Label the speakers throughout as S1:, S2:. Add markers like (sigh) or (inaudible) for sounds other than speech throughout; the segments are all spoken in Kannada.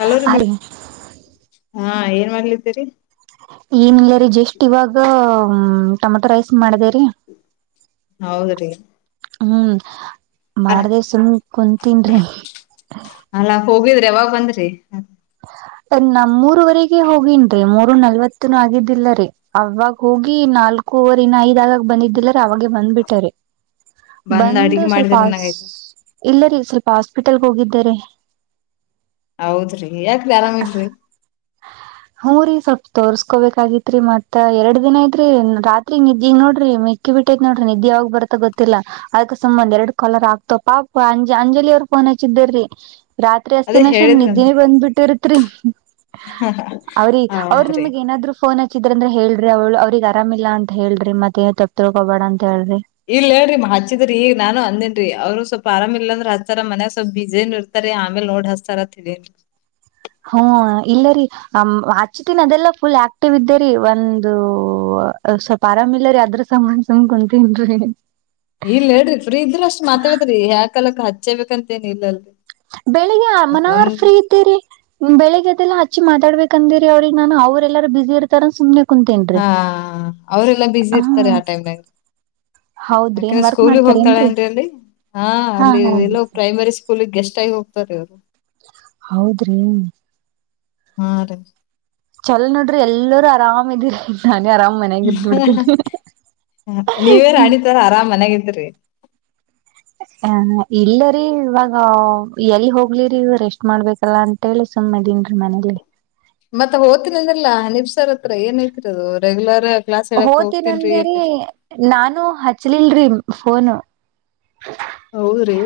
S1: ಹಲೋ ರೀ
S2: ಹಿ
S1: ಹಾ ಏನ್ ಮಾಡ್ಲಿದ್ದೀರಿ
S2: ಏನಿಲ್ಲ ರೀ ಜಸ್ಟ್ ಇವಾಗ ಟೊಮೆಟೊ ರೈಸ್ ಮಾಡದರಿ
S1: ಹೌದ್ರೀ
S2: ಹ್ಮ್ ಮಾಡ್ದ ಸುಮ ಕುಂತೀನ್ಿ
S1: ಯಾವಾಗ್ ಬಂದ್ರರಿ?
S2: ನಮ್ಮೂರವರೆಗೆ ಹೋಗನ್ರೀ ಮೂರು ನಲ್ವತ್ತುನು ಆಗಿದ್ದಿಲ್ಲರ ಅವಾಗ ಹೋಗಿ ನಾಲ್ಕು ರ್ ಇನ್ನ ಐದ ಆಗಕ್ ಬಂದಿದ್ದಿಲ್ಲರ ಅವಾಗೆ ಬಂದ್ಬಿಟಾರೆ.
S1: ಬಂದ್
S2: ಬಂದು
S1: ಅಡ್ಗಿ
S2: ಸ್ವಲ್ಪ
S1: ಮಾಡಿದ್ರ ನಂಗಯ್ತ
S2: ಇಲ್ಲರಿೀ ಸ್ವಲ್ಪ ಹಾಸ್ಪಿಟಲ್ಗೆ ಹೋಗಿದ್ದಿದ್ದಾರಿ
S1: ಹೌದ್ರಿ ಯಾಕ ಆರಾಮಿಲ.
S2: ಹ್ಞೂ ರೀ ಸ್ವಲ್ಪ ತೋರ್ಸ್ಕೋಬೇಕಾಗಿತ್ರಿ ಮತ್ತತ್ ಎರಡ್ ದಿನ ಐತ್ರಿ ರಾತ್ರಿ ನಿದ್ದೆ ನೋಡ್ರಿ ಮೆಕ್ಕಿ ಬಿಟ್ಟೈತ್ ನೋಡ್ರ ನಿದ್ದೆ. ಾಗ ಬರ್ತಾ ಗೊತ್ತಿಲ್ಲಾ ಅದಕ್ ಸಂಬಂ ಎರಡ್ ಕಾಲರ್ ಆಗ್ತೋ ಪಾ ಅಂಜ ಅಂಜಲಿಿಯ ಅವರು ಫೋನ್ ಹಚ್ಚಿದ್ದರ್ರೀ. (unintelligible) ರಾತ್ರಿ
S1: ಅದೇ
S2: ಅಸ್ತಿನಶನ್ ನ
S1: ಹೇಳಿದ್ರಂತ
S2: ನಿದ್ದೆನೇ ಬಿಟ್ಟಿರತ್ತೆ ರೀ ಅವ್ರ
S1: ಹೌದ್ರಿ
S2: ನಿಮಗ್ ನಾದ್ರು ಫೋನ್ ಹಚ್ಚಿದ್ರ ಅಂದ್ರೆ ಹೇಳ್ರಿ ಅವಳ ಅವ್ರಗ್ ಆರಾಮಿಲ್ಲ ಅಂತ ಹೇಳ್ರಿ ಮತ್ತೇನ ತಪ್ಪ ತೊಳ್ಕೊಬೇಡ ಅಂತ ಹೇಳ್ರಿ.
S1: ಇಲ್ಲ ಹೇಳ್ರಿ ಹಚ್ಚಿದ್ರಿ ಈಗ ನಾನು ಅಂದೇನ್ರಿ ಅವ್ರು ಸ್ವಲ್ಪ ಆರಾಮ ಇಲ್ಲ ಅಂದ್ರೆ ಹತ್ತತಾರ ಮನ್ಯಾಗ ಸ್ವಲ್ ಬಿಜ ಏನ್ ಇರ್ತಾರೆ ಆಮೇಲೆ ನೋಡ್ ಹಸ್ತಾರತ.
S2: ಹ್ಮ ಇಲ್ಲರಿ ಆಚ್ಚ ದಿನ ಅದೆಲ್ಲ ಫುಲ್ ಆಕ್ಟಿವ್ ಇದ್ದರಿ ಒಂದು ಸ್ವಲ್ಪ ಆರಾಮ ಇಿಲ್ಲ ರೀ ಅದ್ರಸಾನನ್ಸ ಕುಂತೀನರಿ. (unintelligible)
S1: ಇಲ್ಲ ಹೇಳ್ರಿ ಫ್ರೀ ಇದ್ರ ಅಷ್ಟ್ ಮಾತಾಡತ್ರಿ ಯಾಕಲಕ್ ಹಚ್ಚಬೇಕು ಅಂತ ಇಲ್ಲ ಅಲ್ರಿ.
S2: ಬೆಳಿಗ್ಗೆ ಮನಾರ್ ಫ್ರೀ ಇದ್ದೀರಿ ಬೆಳಿಗ್ಗೆ ಅದೆಲ್ಲ ಹಚ್ಚಿ ಮಾಡ ಮಾತಾಡಬೇಕಾ ಅಂದಿರಿ ಅವ್ರಿಗೆ ನಾನು ಅವ್ರ ಎಲ್ಲಾರ ಬ ಬಿಿಸಿಿ ಇರ್ತಾರ ಸು್ನೆ. (unintelligible)
S1: ಹಾ ಅವರೆಲ್ಲಾ ಬಿಜಿ
S2: ಹ
S1: ಇರ್ತಾರೆ ಆ ಟೈಮ್ನಾಗ.
S2: ಹೌದ್ರಿ ಏನ್
S1: ಯಾಕಂದ್ರ
S2: ವರ್ಕ್
S1: ಸ್ಕೂಲಗ್
S2: ಮಾಡ್ತಾರ
S1: ಹೋಗ್ತಾಳ
S2: ಏನ್ರೀ
S1: ಏನ್ರಿ ಅಲ್ಲಿ ಹಾ ಅಲ್ಲಿ ಎಲ್ಲೋ ಪ್ರೈಮರಿ ಸ್ಕೂಲ್ಗ್ ಗೆಸ್ ಗೆಸ್ಟ್ ಆಗಿ ಹೋಗ್ತಾರೆ ಅವರು.
S2: ಹೌದ್ರಿ
S1: ಹಾ ರಿ
S2: ಚಲ್ ನೋಡ್ರಿ ಎಲ್ಲರೂ ಆರಾಮ್ ಇದ್ದೀರಿ.
S1: ನೀವೇ ರಾಣಿ ತರ ಆರಾಮ ಮನ್ಯಾಗ ಹದಿರೀ.
S2: ಹ ಇಲ್ಲರಿ ಇವಾಗ ಎಲ್ಲಿ ಹೋಗ್ಲಿರಿ ರೆಸ್ಟ್ ಮಾಡ್ಬೇಕಲ್ಲ ಅಂತೇಳ. ಸುಮ್ನೆ ಇದೀನ್ರೀ ಮನೇಲಿ.
S1: ಮತ್ತತ್ ಹೋ್ತೀನ ಅಂದ್ರಲ್ಲಾ ನಿಬ್ಸರ್ ಹತ್ರ ಏನ್ ಐತಿರ ಅದು. (unintelligible) ಕ್ಲಾಸ್ ಹೇಳಕ್ ಹೋಗ್ತೇನ್ರಿ
S2: ಹೋತನಂಗೇರಿ
S1: ಅಂತೀರಿ.
S2: ನಾನು ಹಚ್ಲಿಲ್ರಿ. ಹನು
S1: ಹೌದ್ರಿ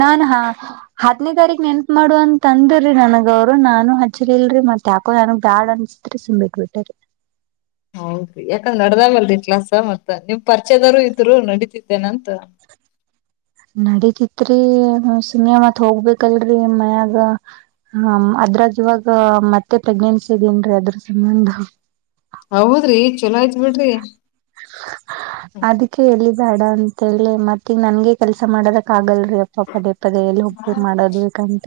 S2: ನಾನಾ (unintelligible) ಹಾತನೇ ತಾರೀಕ ನೆನ್ಪ ಮಾಡು ಅಂತ ಅಂದ್ರೀ ನನಗ ಅವರು ನಾನು ಹಚ್ಚಿ ಇಲ್ರಿ ಮತ್ ಯಾಕೋ ನನಗ್ ಬ್ಯಾಡ್ ಅನ್ಸ. ಸುಮ್ನೆ ಬಿಟ್ಟಾರೆ
S1: ರಿ ಯಾಕಂದ್ ನಡ್ದಾಮಲ್ರರಿ ಕ್ಲಾಸ್ ಮತ್ತ ನಿಮ್ ಪರಿಚಯದವರು ಇದ್ರು ನಡೀತಿದ್ದೇನಂತ.
S2: (unintelligible) ನಡೀತಿತ್ರಿ ಸುಮ್ನೆ ಮತ್ ಹೋಗ್ಬೇಕಲ್ರರಿ ಮನ್ಯಾಗ ಅದ್ರಾಗ್ ಇವಾಗ ಮತ್ತೆ ಪ್ರೆಗ್ನೆನ್ಸಿ ಇದೇನ್ರೀ ಅದ್ರ ಸಂಬಂಧ.
S1: ಹೌದ್ರಿ ಚೊಲೋ ಆಯ್ತ್ ಬಿಡ್ರಿ.
S2: ಅದಕ್ಕೆ ಎಲ್ಲಿ ಬೇಡ ಅಂತ ಹೇಳಿ ಮತ್ತೀಗ ನನ್ಗೆ ಕೆಲ್ಸ ಮಾಡೋದಕ್ ಆಗಲ್. ಅಪ್ಪ ಪದೇ ಪದೇ ಎಲ್ಲಿ ಒಪ್ಪು ಮಾಡದಬೇಕಂತ.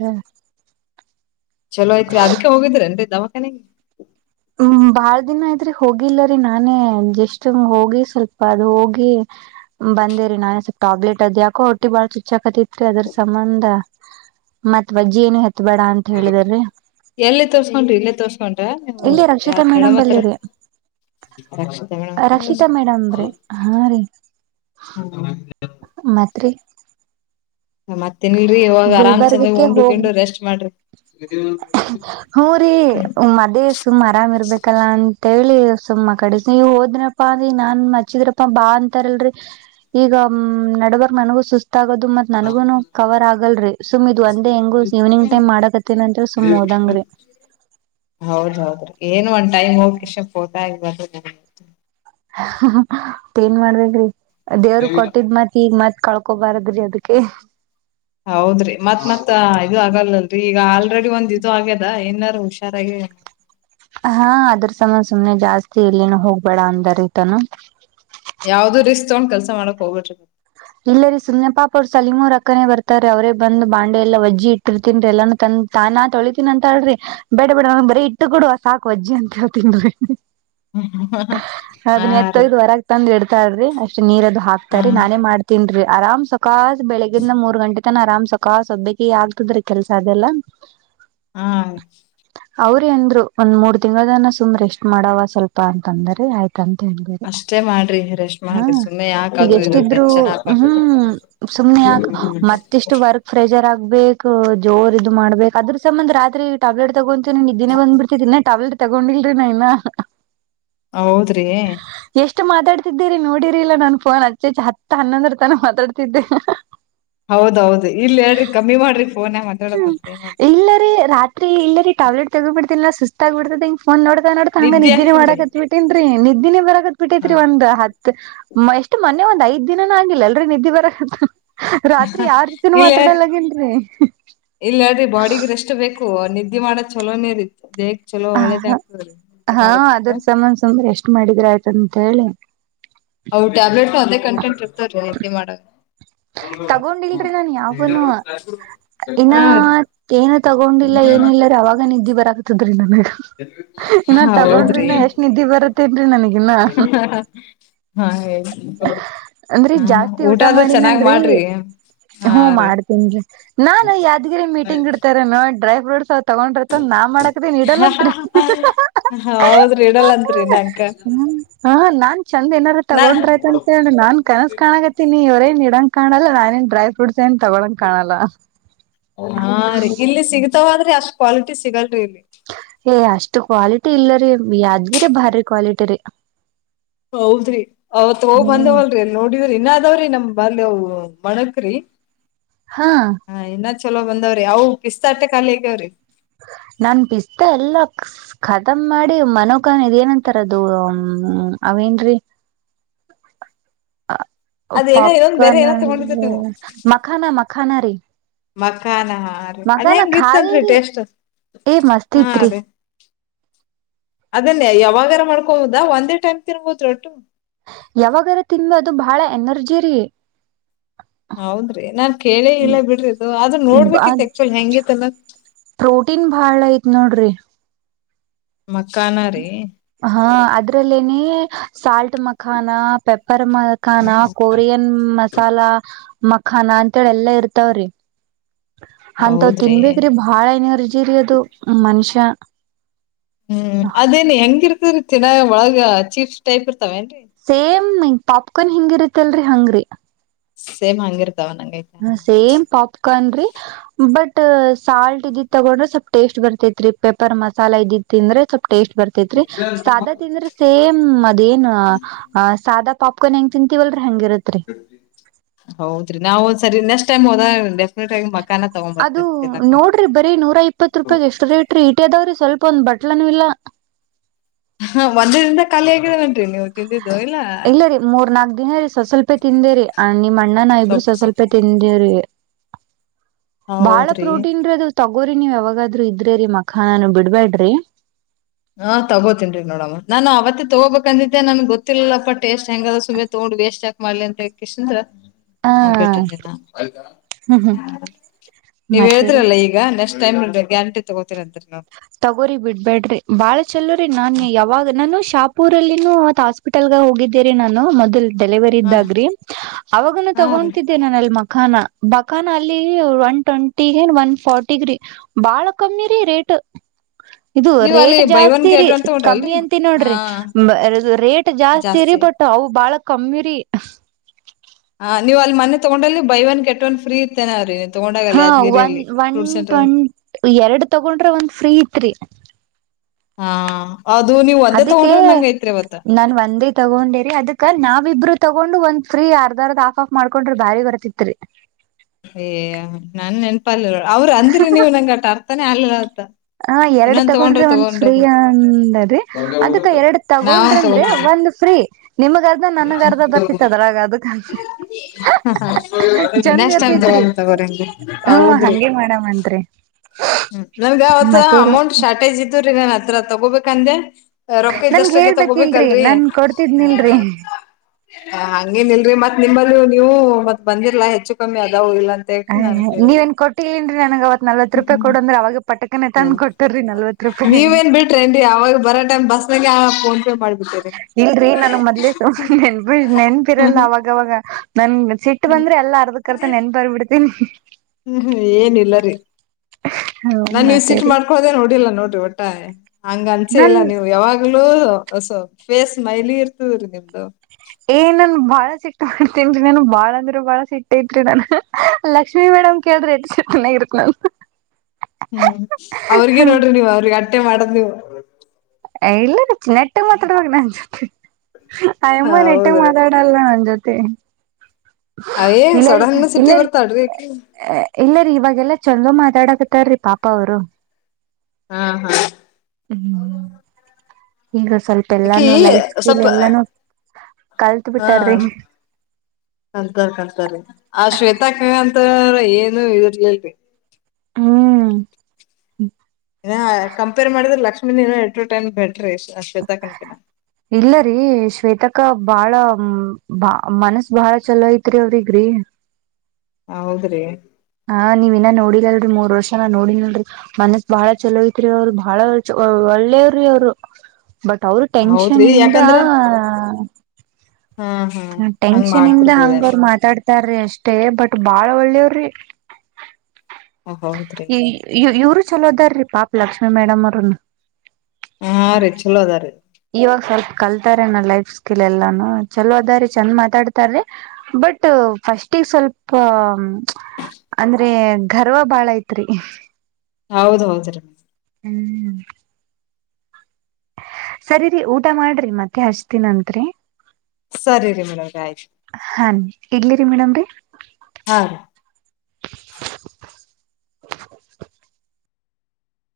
S1: ಚಲೋ ಐತ್ರಿ ಅದಕ್ಕೆ ಹೋಗಿದ್ರೇನ್ರಿ (unintelligible)
S2: ಹ್ಮ ಬಾಳ ದಿನ ಆಯ್ತ್ರಿ ಹೋಗಿಲ್ಲರಿ ನಾನೇ ಗೆಸ್ಟ್ ರೂಮ್ ಹೋಗಿ ಸ್ವಲ್ಪ ಅದ ಹೋಗಿ ಬಂದೇರಿ ನಾನ್ ಟಾಬ್ಲೆಟ್ ಅದ್ ಯಾಕೋ ಹೊಟ್ಟಿ ಬಾಳ ಚುಚ್ಚಾಕತಿತ್ರಿ ಅದ್ರ ಸಂಬಂಧ ಮತ್ ಬಜ್ಜಿ ಏನುತ್
S1: ಎಲ್ಲ ತೋರ್ಸ್ಕಡ್ರಿ ಇಲ್ಲೇ ತೋರ್ಸ್ಕಡ್ರಿ ಹ್ಮ
S2: ಇಲ್ಲಿ
S1: ಯಾರ
S2: ರಕ್ಷಿತಾ ಮೇಡಮ್
S1: ಮೇಡಮ್ತ್ರ
S2: ಬಲ್ಲಿರಿ
S1: (inaudible) ರಕ್ಷಿತಾ ಮೇಡಂ.
S2: ರಕ್ಷಿತಾ ಮೇಡಮ್ ರೀ
S1: (unintelligible)
S2: ಮತ್ತೆ ರೀ
S1: ಮತ್ತ ತಿನ್ಲ್ರಿ ಇವಾಗ ಆರಾಮ್ ಚೆನ್ನಾಗ್
S2: ಗುಲ್ಬರ್ಗಕ್ಕೆ
S1: ಉಂಡು
S2: ಹೋಗ್
S1: ಗಿಂಡು ರೆಸ್ಟ್ ಮಾಡ್ರಿ.
S2: ಹೂ ರೀ ಮದ್ ಸುಮ್ರಾಮ ಇರ್ಬೇಕಲ್ಲ ಅಂತ ಹೇಳಿ ಸುಮ್ಮ ಕಡೆಿಸಿ ನೀವು ಹೋದ್ರೆ. ಪ್ಪಾ ಅಂದಿ ನಾನ್ ಮಚ್ಚಿದ್ರಪ್ಪಾ ಬಾ ಅಂತಾರಲ್ರರಿ ಈಗ ಹ್ ನಡಬರ್ ನನಗೂ ಸುಸ್ತ ಗತ್ತ ಆಗೋದು ಮತ್ ನನಗೂನು ಕವರ್ ಆಗಲ್ರರಿ ಸುಮ್ ಇದು್ ಒಂದೇ ಹೆಂಗು ಈವ್ನಿಂಗ್ ಟೈಮ್ ಮಾಡಕತ್ತಿನ ಅಂತ ಸುಮ್ ಓದಂಗ್ರರಿ
S1: ಹೌದ್ ಹೌದ್ರಿ ಏನ್ ಒಂದ್ ಟೈಮ್ ಹೋಗಿ ಇ ಫೋಟೋ ಆಗ್ಬಾರು (unintelligible)
S2: ಏನ್ ಮಾಡ್ಬೇಕ್ರಿ ದೇವರು ಕೊಟ್ಟಿದ್ ಮಾತಿ ಈಗ ಮತ್ ಕಳ್ಕೊಬಾರದ್ರಿ ಅದಕ್ಕೆ
S1: ಹೌದ್ರಿ ಮತ್ತ್ ಮತ್ ಇದು ಆಗಲ್ಲಲ್ರರಿ ಈಗ ಆಲ್ರೆಡಿ ಒಂದ್ ಇದು ಆಗ್ಯದ ಏನಾರು ಹುಷಾರಾಗಿ
S2: ಹಾ ಅದ್ರ ಸಮ ಸುಮ್ನೆ ಜಾಸ್ತಿ ಇಲ್ಲಿನ ಹೋಗ್ಬೇಡ ಅಂದಾರಐತಾನ
S1: ಯಾವ್ದು ರಿಸ್ಕ್ ತೊಗೊಂಡ್ ಕೆಲ್ಸ ಮಾಡಕ್ ಹೋಗಬಿಟ್ರಿ
S2: ಇಲ್ಲ ರೀ ಸುಂದ ಪಾಪ ಅವರು ಸಲಮೂರ್ ಅಕ್ಕನೇ ಬರ್ತಾರೆ ಅವರೇ ಬಂದು ಬಾಂಡೆ ಎಲ್ಲ ವಜ್ಜಿ ಇಟ್ಟಿರ್ತನ್ಎಲ್ಲಾನು ತಂದ ತಾನಾ ತೊಳಿತೀನಿ ಅಂತ ಹೇಳ್ರಿ ಬೇಡ ಬೇಡ ಬರೀ ಇಟ್ಟು ಕೊಡುವ ಸಾಕಕ್ ವಜ್ಜಿ ಅಂತೇಳ್ ತಿನ್್ರರಿ
S1: ಹಾ
S2: ಅದನ್ನ
S1: ರೀ
S2: ಎತ್ತೈದ ವರಗೆ ತಂದು ಇಡ್ತ ಾ್ರಿ ಅಷ್ಟ ನೀರದು
S1: ಹಾ
S2: ಹಾಕ್ತಾರೆ ನಾನೇ ಮಾಡ ತಿನ್ರಿ ಆರಾಮ್ ಸಕಾಸು ಬೆಳಿಗಿಂದ ಮೂರ್ ಗಂಟೆ ತನ ಅರಾಮ್ ಸಕಾಸು ಒಬ್ಬಕ ಆಗ್ತದ್ರೀ ಕೆಲ್ಸ ಅದೆಲ್ಲಾ ಹ
S1: ಹಾ
S2: ಅವ್ರ ಅಂದ್ರು ಒಂದ್ ಮೂರ್ ತಿಂಗಳನ ಸುಮ್ ರೆಸ್ಟ್ ಮಾಡವ ಸ್ವಲ್ಪ ಅಂತ ಅಂದ್ರ ಆಯ್ತು ಕಂತ ಹಾರೆ
S1: ಅಷ್ಟೇ ಮಾಡ್ರಿ ರೆಸ್ಟ್
S2: ಹಾ
S1: ಮಾಡ್ರಿ ಸುಮ್ನೆ ಯಾಕ
S2: ಈಗ
S1: ಅದು ಇದು
S2: ಎಷ್ಟಿದ್ರು
S1: ಟೆನ್ಷನ್ ಹಾಕೊಂಡ್
S2: ಹ್ಮ್ ಸುಮ್ನೆ ಯಾಕ ಮತ್ತೆಷ್ಟು ವರ್ಕ್ ಫ್ರೆಜ್ ಆಬೇಕ ಜೋರ್ ಇದ್ ಮಾಡ್ಬೇಕು ಅದ್ರ ಸಂಬಂ ರಾತ್ರಿ ಟ್ಯಾಬ್ಲೆಟ್ ತಗೊಂತ ನ ಇದ್ದಿನೇ ಬಂದ್ಿರ್ತತಿ ನ ಟಾವಲ್ರಿ ತಗೊಂಡಿಲ್ರಿ ನಾ ಇಾ
S1: ಹ ಹೌದ್ರಿ
S2: ಎಷ್ಟ್ ಮಾತಾಡ್ತಿದ್ದಿರಿ ನೋಡಿರಿಲ್ಲ ನನ್ ಫೋನ್ ಅಚ್ಚೆಚ್ಚ ಹತ್ತ ಹನ್ನೊಂದ್ರ ತನ ಮಾತಾಡ್ತಿದ್ದೆ
S1: ಹೌದೌದು ಇಲ್ ಹೇಳ್ರಿ ಕಮ್ಮಿ ಮಾಡ್ರಿ ಫೋನ್ ಮಾತಾಡಕ್
S2: ಹ್ಮ್
S1: ಬಂತ ಏನ್ ಅಂತ
S2: ಟಬ್ಲೆಟ್ ತಗಬ ಬಿಡ್ತಿಲ್ಲ ಸುಸ್ತಗ್ಬಡ್ದೆ ಒಂದ್ ನೋಡ್ತಾ ನೋಡತಾ ಹಂಗ
S1: ನಿದ್ದೆ
S2: ನಿದ್ದಿನೆ
S1: ಆಗ್ತದ್ರಿ
S2: ಮಾಡಕತ್ ಬಿಟ್ಟೇನ್ರಿ ನಿದ್ದಿನಿ ಬರತ್ ಬಿಟ್ಟೇತ್ರಿ
S1: ಹಾ
S2: ಒಂದ್ ಹತ್ ಎಷ್ಟು ಮೊೆ ಒಂದ್ಐದ್ ದಿನನ ಆಗಿಲ್ಲ ಎಲ್ರ ನಿದ್ದೆ ಬರಕ್ಂತ ರಾತ್ರಿ ಯಾವ ರೀತನೂ ಮಾತಾಡಲ್ಲಗೇನ್ರಿ
S1: ಇಲ್ಲಾಡ್ರಿ ಬಾಡಿಗ್ ರೆಸ್ಟ್ ಬೇಕು ನಿದ್ದೆ ಮಾಡ ಚಲೋನೇ ಇರಿ ಬೇ
S2: ಹ ಹ ಹಾ ಅದ್ರ ಸಮಾನ ಸುಂಬ್ರ ಎಷ್ಟ ಮಾಡಿದ್ರ ಆಯ್ತ ಅಂತ ಹೇಳಿ
S1: ಅ ಟ್ಯಾಬ್ಲೆಟ್ ಅದೇ ಕಂಟೆಂಟ್ ಇರ್ತವ ನಿೆ ಮಾಡ
S2: ತಗೊಂಡಿಲ್ರಿ ನಾ ಯಾವನು ಇನ್ನ
S1: ಹಾ ರೀ
S2: ಏನು ತಗೊಂಡಿಲ್ಲ ಏನ ಇಿಲ್ಲಾರ ಅವಾಗ ನಿದ್ದಿ ಬರ್ತದೆ
S1: ಹೌದ್ರಿ
S2: ತಗೊಂಡ್ರಿನ ಎಷ್ಟ್ ನಿದ್ದಿ ಬರತ್ತೇನ್ರಿ ನನಗಿನ್ನ
S1: ಹಾ ಹೇಳ
S2: ಅಂದ್ರರಿ ಜಾಸ್ತಿ ಊಟ ಮಾಡಿನಲ್ರಿ
S1: ಹಾ
S2: ಹ್ಮ
S1: ರೀ
S2: ಮಾಡ್ತೇನ್ ರೀ ನಾನ್ ಯಾದ್ಗಿರಿ ಮೀಟಿಂಗ್ ಇಡ್ತಾರ ನ ಡ್ರೈ ಫ್ರೂಟ್ಸ್ ತಗೊಂಡ್ರತನ್ ನಾನ್ ಮಾಡಾಕದನ್ ಇಡಲ್ಲಂತ್ರಿ
S1: ಹೌದ್ರಿ ಇಡಲ್ಲಂತ್ರಿ ನಂಕ
S2: ಹ್ಮ ಹ ನಾನ್ ಚಂದ ಏನಾದಾರ
S1: ನಾ
S2: ತಗೊಂಡ್ರ ಆ್ತ ಅಂತ ಹೇಳಿ ನಾನ್ ಕನಸ ಕಾಣಾಗತ್ತಿನ ನೀವೇನ್ ಇಡಂಗ ಕಾಣಲ್ಲ ನಾನ ನ್ ಡ್ರೈ ಫ್ರೂಟ್ ೇನ್ ತಗೊಳಂಗ ಕಾಣಲ್ಲ
S1: ವಾದ್ರಿ ಅಷ್ಟ್ ಕ್ವಾಲಿಟಿ ಸಿಗಲ್ರಿ ಇಲ್ಲಿ
S2: ಇ ಕ್ವಾಲಿಟಿ ಇಲ್ಲರಿ ಯಾದ್ಗಿರಿ ಭಾರಿ ಕ್ವಾಲಿಟಿ ರೀ
S1: ಹೌದ್ರಿ ಅವತ್ ಹೋಗ್
S2: ಹ್ಮ್
S1: ಬಂದವಲ್ರಿ ನೋಡಿದ್ರಿ ಇನ್ ಆದಾವ್ರಿ ನಮ್ ಬ ಇ ಮಣಕ್ರಿ
S2: ಹಾ
S1: ಹಾ ಇನ್ನ ಚಲೋ ಬಂದಾವ್ರಿ ಅವು ಪಿಸ್ತಟ್ಟೆ ಖಿಗ್ಯಾವ್ರಿ
S2: ನನ್ ಪಿಸ್ತಾ ಎಲ್ಲ ಖತಮ್ ಮಾಡಿ ಮನ ನ್ ಇದ ಏನಂತಾರ ಅದು ಹ ಅವೇನ್ೀ
S1: ಅದ ಏನೋ ಇನ್ನೊಂದ್ ಬೇರೆ
S2: ಪಾಪ್ಕಾರ್ನ್
S1: ಏನೋ ತಗೊಂಡಿದ್ರಿ ನೀವು
S2: ಮಖಾನ ಮಖಾನ ರೀ
S1: ಮಖಾನ ಹ ರೀ ಅದ
S2: ಮಖಾನ
S1: ಹೆಂಗ
S2: ಖಾಲಿ
S1: ಇತ್ತನ್ರಿ
S2: ರೀ
S1: ಟೇಸ್ಟ್
S2: ಏ ಮಸ್ತ್
S1: ಹಾ
S2: ಇತ್ರಿ
S1: ರೀ ಅದನ್ನಯ ಯಾವಾಗಾರ ಮಾಡ್ಕೊುದಾ ಒಂದೇ ಟೈಮ್ ತಿನ್ಬೋದ್ರೊ ಒಟ್ಟು
S2: ಯಾವಾಗರ ತಿನ್ನು ಅದು ಬಹಳ ಎನರ್ಜಿರಿ
S1: ಹೌದ್ರಿ ನಾನ್ ಕೇಳಿ ಇಲ್ಲ ಬಿಡ್ರಿದು ಅದ ನೋಡ್ಬೇಕಿತ್ ಆಕ್ಚುಲ್ ಹೆಂಗೈತ್ತಲ್ಲ
S2: ಪ್ರೋಟ ನೋಡ್ರಿ
S1: ಮಕ್ಕಾನ ರೀ
S2: ಅದ್ರಲ್ಲೇ ಸಾಲ್ಟ್ ಮಖಾನ ಪೆ ಅಪರಮ ಅಕಾನ ಕೊರಿಯನ್ ಮಸಾಲಾ ಮಖಾನ ಅಂತೇಳಿ ಎಲ್ಲಾ ಇರ್ತಾವ್ರಿ ಅಂತವ್
S1: ಹೌದ್ರಿ
S2: ತಿನ್ಬೇಕೇ್ರಿ ಬಾಳ ಏನರ್ಜಿರಿ ಅದು ಮನ್ಷ್ಯ
S1: ಹ್ಮ್ ಅದೇನ ಹೆಂಗಿರ್ತರಿ ಚನ್ನಾಗ ಒಳಗ ಚೀಪ್ಸ್ ಟೈಪ್ ಇರ್ತಾವೇಏನ್ರರಿ
S2: ಹ ಪಾಪ್ಕಾರ್ನ್ ಹಿಂಗಿರತ್ತಲ್ರಿ ಹಂಗ್ರರಿ
S1: ಸೇಮ್ ಅಂಗರ್
S2: ಹ ಸೇಮ್ ಪಾಪ್ಕಾರ್ನ್ ರೀ ಬಟ್ ಸಾಲ್ಟ್ ಇದಿತ್ ತಗೊಂಡ್ರೆ ಸ್ವಲ್ಪ್ ಟೇಸ್ಟ್ ಬರ್ತೈತ್ ರೀ ಪೆಪರ್ ಮಸಾಲ ಇದಿ ತಿಂದ್ರೆ ಸ್ವಲ್ಪ ಟೇಸ್ಟ್ ಬರ್ತೇತ್ರಿ ಸಾದಾ ತಿಂದ್ರ ಸೇಮ್ ಅದೇನ್ ಸಾದಾ ಪಪ್ಕಾರ್ನ್ ಹೆಂಗ ತಿಂತೀಲ್ರಿ
S1: ಹೌದ್ರಿ ನಾವು್ ಸರಿ ನೆಕ್ಸ್ಟ್ ಟೈಮ್ ಹೋದ
S2: ಅದು ನೋಡ್ರಿ ಬರೀ ನೂರ ಇಪ್ಪತ್ ರೂಪಾಯ ಎಷ್ಟು ರೇಟ್್ರೀ ಇಟಿದಾವ್ರಿ ಸ್ವಲ್ಪ ಇಪ್ಪೊಂದ ಬಟ್ಲನುೂ ಇಲ್ಲ
S1: ಹ ಒಂದ ದಿಂದ ಖಾಲಿ ಆಗಿದ್ದ ನನ್ರಿ ನೀವು್ ತಿಂದಿದ್ದು ಇಲ್ಲ
S2: ರೀ ಮೂರ್ ನಾಕ್ ದಿನ ರೀ ಸೊಸವಲ್ಪೆ ತಿಂದೇರಿ ನಿಮ್ಮ ಅಣ್ಣನ ಇಬರು
S1: ಸೊಪ್ ಸೊಪ್
S2: ಸೊಸ್ವಲ್ಪೆ ತಿಂದೇರಿ ಬಾಳ
S1: ಹೌದ್ರಿ
S2: ಪ್ರೋಟೀನ್ ಅದು ತಗೊ ಹಗೋರಿ ನೀವ್ ಯಾವಾಗಾದ್ೂ ಇದ್ರಿ ರರಿ ಮಖಾನಾನ ಬಿಡ್ಬ್ಯಾಡ್ರಿ
S1: ಹಾ ತಗೋತೇನ್ರಿ ನೋಡಮ್ಮ ನಾನ್ ಅವತ್ತ ತಗೋಬೇಕಂದಿದ್ದೆ ನನ್ ಗೊತ್ತಿಲ್ಲಲ್ಲಪ್ಪಾ ಟೇಸ್ಟ್ ಹೆಂಗ ಸುಮನೆ ತಗೊಂಡ ನ ವೇಸ್ಟ್ ಹಾಕ್ ಮಾಡ್ಲಿ ಅಂತ ಕಂದ್ರ
S2: ಹ
S1: ಆಬಟ್ಟಿದಿನಾ
S2: ಹ್ಮ್ ಹ್ಮ್
S1: ಹ ನೀವ
S2: ಮತ್ತೇರಿ
S1: ಹೇಿದ್ರಲ್ಲಾ ಈಗ ನೆಕ್ಸ್ಟ್ ಟೈಮ್ ಗ್ಯಾರಂಟಿ ತಗೋತೀರ ಅಂತರಿ ನಾವು
S2: ತಗೋರಿಿ ಬಿಡ್ಬ್ಯಾಡ್ರಿ ಬಾಳ ಚಲೋ ರರಿ ನಾನ್ ಯಾವಾಗ ನಾನು ಶಾಪೂರಲ್ಲಿನ ಹಾಸ್ಪಿಟಲ್ ಹೋಗಿದ್ದೀರಿ ನಾನು ಮೊದಲ್ ಡೆಲಿವರಿ
S1: ಹಾ
S2: ಇದ್ದಾಗ್ರಿ ಅವಾಗನು
S1: ಹಾ ರೀ
S2: ತಗೊತಿದ್ದೆ ನಾನ ಅಲ್ ಮಕ್ಕಳ ಬಖಾನ ಬಕಾನ ಅಲ್ಲಿ ಒನ್ ಟ್ವೆಂಟಿಗ ಒನ್ ಫಾರಟಿಗ ರೀ ಬಾಳ ಕಮ್ಮಿ ರೀ ರೇಟ್ ಇದು
S1: ನೀವ್ ಅಲ್ಲಿ
S2: ರೇಟ್
S1: ಬೈ ಒನ್
S2: ಜಾಸ್ತಿ ರೀ
S1: ಗೆಟ್ ಒನ್
S2: ಕಮ್ಮಿ
S1: ತಗೊಂಡ್ರಲ್ರಿ
S2: ಅಂತ
S1: ಹಾ
S2: ನೋಡ್ರಿ ರೇಟ್ ಜಾಸ್ತಿ ರರಿ ಬಟ್ಟು ಅವು ಬಾಳ ಕಮ್ಮಿರಿೀ
S1: ಹಾ ನೀವ ಅಲ್ಲಿ ಮನೆ ತಗೊಂಡಲ್ಲಿ ಬೈ ಒಂದ ಕೆಟ್ಟವ ಒಂದ ಫ್ರೀ ಇರ್ತೇನೆ ಅವ್ರ
S2: ಹಾ ಒನ್ ಒನ್ ಟ್ಂ ಎರಡು ತಗೊಂಡ್ರ ಒಂದ್ ಫ್ರೀ ತ್ರಿ
S1: ಹಾ ಅದು ನೀವ್ ಒಂದೇ
S2: ಅದಕ್ಕೆ
S1: ತಗೊಂಡ್ರೆ ನಂಗ ಐತ್ರಿ ಅವತ್ತ
S2: ನಾನ್ ಒಂದೇ ತಗೊಂಡೇರಿ ಅದಕ್ಕ ನಾ ನಾವ ಇಬ್ರು ತಗೊಂಡು ಒಂದ್ ಫ್ರೀ ಅರ್ದರ್ದ ಆಫ್ ಆಫ್ ಮಾಡ್ಕೊಂಡ್ರೆ ಬಾರಿ ಬರ್ತಿತ್ರಿ
S1: ಯ ನಾನ್ ನೆನಪಿಲ್ಲ ಅವ್ರು ಅಂದ್ರಿ ನೀವು್ ನಂಗಗೆ ಅಟ ಅರ್ಥಾನೇ ಅಲಿಲ್ಲ
S2: ಹ ಎರಡ್ ತಗೊಂಡ್ರೆ ಒಂದ ಫ್ರೀಯ ಅಂದದರಿ ಅದಕ್ಕ ಎರಡ್
S1: ನಾವಂದ
S2: ತಗೊಂಡ್ರಂದ್ರೆ
S1: ತಗೋತೀವಿ
S2: ಒಂದು ಫ್ರೀ ನಿಮಗಾರದ ನನ್ಗರ್ದ ಬರ್ತಿತ್ತ ಅದ್ರ ಅದಕ್ಕ
S1: ಹ ಹ
S2: ಚಂದ
S1: ನಷ್ಟ ಅತಗ
S2: ಇರ್ತೈತ್ರಿ
S1: ತಗರಿಂಗೆ
S2: ಹ್ಮ
S1: ಹೌದ್ರಿ
S2: ಹಂಗೆ ಮಾಡಮಂತ್ರಿ
S1: ಹ್ಮ ನನ್ಗ ಅವತ್
S2: ಮತ್ತೇರಿ
S1: ಅಮೌಂಟ್ ಶಾರ್ಟೇಜ್ ಇದ್ರೀ ನಾನ್ ಅತ್ರ ತಗೋಬೇಕ ಅಂದೆ ರೊಕ್ಕ
S2: ನನ್ಗ್
S1: ಇದ್ದಷ್ಟಾಗಿ
S2: ಹೇಳ್ಬೇಕಿಲ್ರಿ
S1: ತಗೋಬೇಕಲ್ರರಿ
S2: ನನ್ ಕೊಡ್ತಿದ್ನಿಲ್ರಿ
S1: ಹಂಗೇನಿಲ್ರರಿ ಮತ್ತ ನಿಮ್ಮಲ್ಲಿ ನೀವು ಮತ್ ಬಂದಿರ್ಲಾ ಹೆಚ್ಚು ಕಮ್ಮಿ ಅದಾವ ಇಲ್ಲ ಅಂತ ಹೇಳಿ
S2: ಹ್
S1: ನಾನ್
S2: ನೀವ
S1: ಕೇಳಿಲ್ಲ
S2: ಏನ್ ಕೊಟ್ಟಿನ್ರಿ ನನಗ ಅವತ್ ನಲ್ವತ್ ರೂಪಾಯಿ ಕೊಡ ಅಂದ್ರ ಅವಾಗ ಪಟಕನ ತನ್
S1: ಹ್ಮ್
S2: ಕೊಟ್ಟರಿ ನಲ್ವತ್ ರೂಪಾಯಿ
S1: ಮಗೆಪ
S2: ಇಲ್ರರಿ ನಾನು ಮೊದ್ಲೇ ಸು ನೆನ್ಪಿ ನೆನ್ಪಿರಲ್ಲ ಅವಾಗವಾಗ ನನ್ ಸಿಟ್ಟ ಬಂದ್ರೆ ಎಲ್ಲಾ ಅರ್ದಕ್ರ್ತ ನೆನ್ ಬರ್ಬ ಬಿಿಡ್ತೀನಿ
S1: ಹ್ಮ್ ಹ್ಮ್ ಏನಿಲ್ಲರಿೀ ನಾನ್ ನೀವ್ ಸಿಟ್
S2: ಮತ್ತೇರಿ
S1: ಮಾಡ್ಕೋದೇ ನೋಡಿಲ್ಲ ನೋಡ್ರಿ ಒಟ್ಟ ಹಂಗ ಅನ್ಸೆ
S2: ನನ್
S1: ಇಲ್ಲ ನೀವು ಯಾವಾಗ ಆಗಲೂ ಫೇಸ್ ಸ್ಮೈಲಿ ಇರ್ತದ ರೀ ನಿಮ್ದು
S2: ಏನ್ನನು ಭಾರ ಸಿಟ್ಟು ಮಾಡ್ತನ್ರಿ ನಾನನ್ ಬಾಳ ಅಂದ್ರೆ ಬಾಳ ಸಿಟ್ಟ ಐತ್ರಿ ನಾನು ಲಕ್ಷ್ಮೀ ಮೇಡಮ್ ಕೇಳಿದ್ರೆ ಎತ್ಾಗ (inaudible)
S1: ಹ್ಮ್, ಅವ್ರಿಗೆ ನೋಡ್ರಿ ನೀವು ಅವ್ರಿಗಿ ಅಟ್ಟೆ ಮಾಡದ್ ನೀವು.
S2: ಇಲ್ಲ ರುಚಿ ನೆಟ್ಟ ಮಾತಾಡ ಹೋಗ ನನ್ (unintelligible)
S1: ಹ
S2: ಆಯಮ್ಮ ನೆಟ್ಟಗ
S1: ಹೌದ್ರಿ
S2: ಮಾತಾಡಲ್ಲ ನನ್ ಜೊತೆ.
S1: ಅವೇ ಸೋಡ
S2: ಇಲ್ಲರಿ,
S1: ಹಣ್ಣ ಸಿಟ್ಟಿ
S2: ಇಲ್ಲರಿ,
S1: ಬರ್ತಾಳ್ರಿ ಅಕಿ
S2: ಇಲ್ಲರಿ ಇವಾಗೆಲ್ಲ ಚೋಲ ಮಾತಾಡಕ್, ತರ್ರಿ ಪಾಪ ಅವರು.
S1: ಹಾ, ಹಾ
S2: ಹ್ಮ್, ಈಗ ಸ್ವಲ್ಪ
S1: ಅಕಿ
S2: ಎಲ್ಲಾನು ಲೈಫ್ ಸ್ಕಿಲ್
S1: ಸ್ವಲ್ಪ
S2: ಎಲ್ಲಾನು ಕಲ್ತ್ ಬಿಟ್ಟಾರಿ.
S1: ಕಂತಾರ್, ಕಂತಾರಿ ಆ ಶ್ವೇತಾಕ್ಕ ಅಂತ್ರ ಏನು ಇದ್ರ ಹೇರಿ (unintelligible)
S2: ಹ್ಮ್,
S1: ಇ ಕಂಪೇರ್ ಮಾಡಿದ್ರೆ ಲಕ್ಷ್ಮಿನು ಎಲ್ಲಾ ಎಂಟ್ ಟೈಮೆಂಟ್, ಬೇ
S2: ಇಲ್ಲರಿ ಶ್ವೇತಕ್ಕಾ ಬಾಳ, ಬಾಳ ಮನಸ್ ಬಾಳ ಚಲೋ ಐತ್ರಿ ಅವ್ರಿಗಿ,
S1: ಹೌದ್ರಿ,
S2: ಹಾ, ನೀವ್ ಇನ್ನ ನೋಡಿಲಲ್ರಿಮೂರ್ ವರ್ಷ ನಾ ನೋಡಿನಲ್ಲ್ರೀ, ಮನಸ್ ಬಾಳ ಚಲೋಐತ್ರಿ ಅವ್ರದು ಬಾಳ ಚ ಒಳ್ಳೆಯವ್ರ ಅವರು ಬಟ್ ಅವರು ಟೆನ್ಷನ್
S1: ಹೌದ್ರಿ
S2: ಇಂದ
S1: ಯಾಕಂದ್ರ ಹಾ ಹಾ
S2: ಹ
S1: ಹಂಗ್
S2: ಟೆನ್ಷನ್ ಇಂದ ಹಂಗ
S1: ಮಾಡ್ತಿರ್ಬೋದೇನ್
S2: ಅವರು ಮಾತಾಡ್ತ ತಾರಅಷ್ಟೇ ಬಟ್ ಬಾಳ ಒಳ್ಳೇವ್ರಿ.
S1: ಹೌದ್ರಿ
S2: ಇವರು ಚಲೋದಾರಿ ಪಾಪ ಲಕ್ಷ್ಮೀ ಮೇಡಮ್ ಅವ್ರನು.
S1: ಹಾ, ರೀ ಚೋಲದಾ ರೀ.
S2: ಇವಾಗ ಸ್ವಲ್ಪ ಕಲ್ತಾರೆನ್ ಲೈಫ್ ಸ್ಕಿಲ್ ಎಲ್ಲಾನು. ಚಲೋ ಅದ ರೀ ಚಂದ ಮಾತಾಡ್ತಾರೀ ಬಟ್ ಫಸ್ಟಿಗಿಸ್ವಲ್ಪ ಅಂದ್ರೆ ಗರ್ವ ಬಾಳ ಐತ್ರಿ.
S1: ಹೌದ, ಹೌದ ರೀ
S2: ಹ್ಮ್, ಸರಿರಿ ಊಟ ಮಾಡ್ರಿ ಮತ್ತೆ ಹಚ್ತಿನಂತ್ರಿ.
S1: ಸರಿರಿ ಮೇಡಮ್ರೆ ಆಯ್ತ.
S2: ಮೇಡಮ (unintelligible)
S1: ಹ (inaudible)
S2: (unintelligible)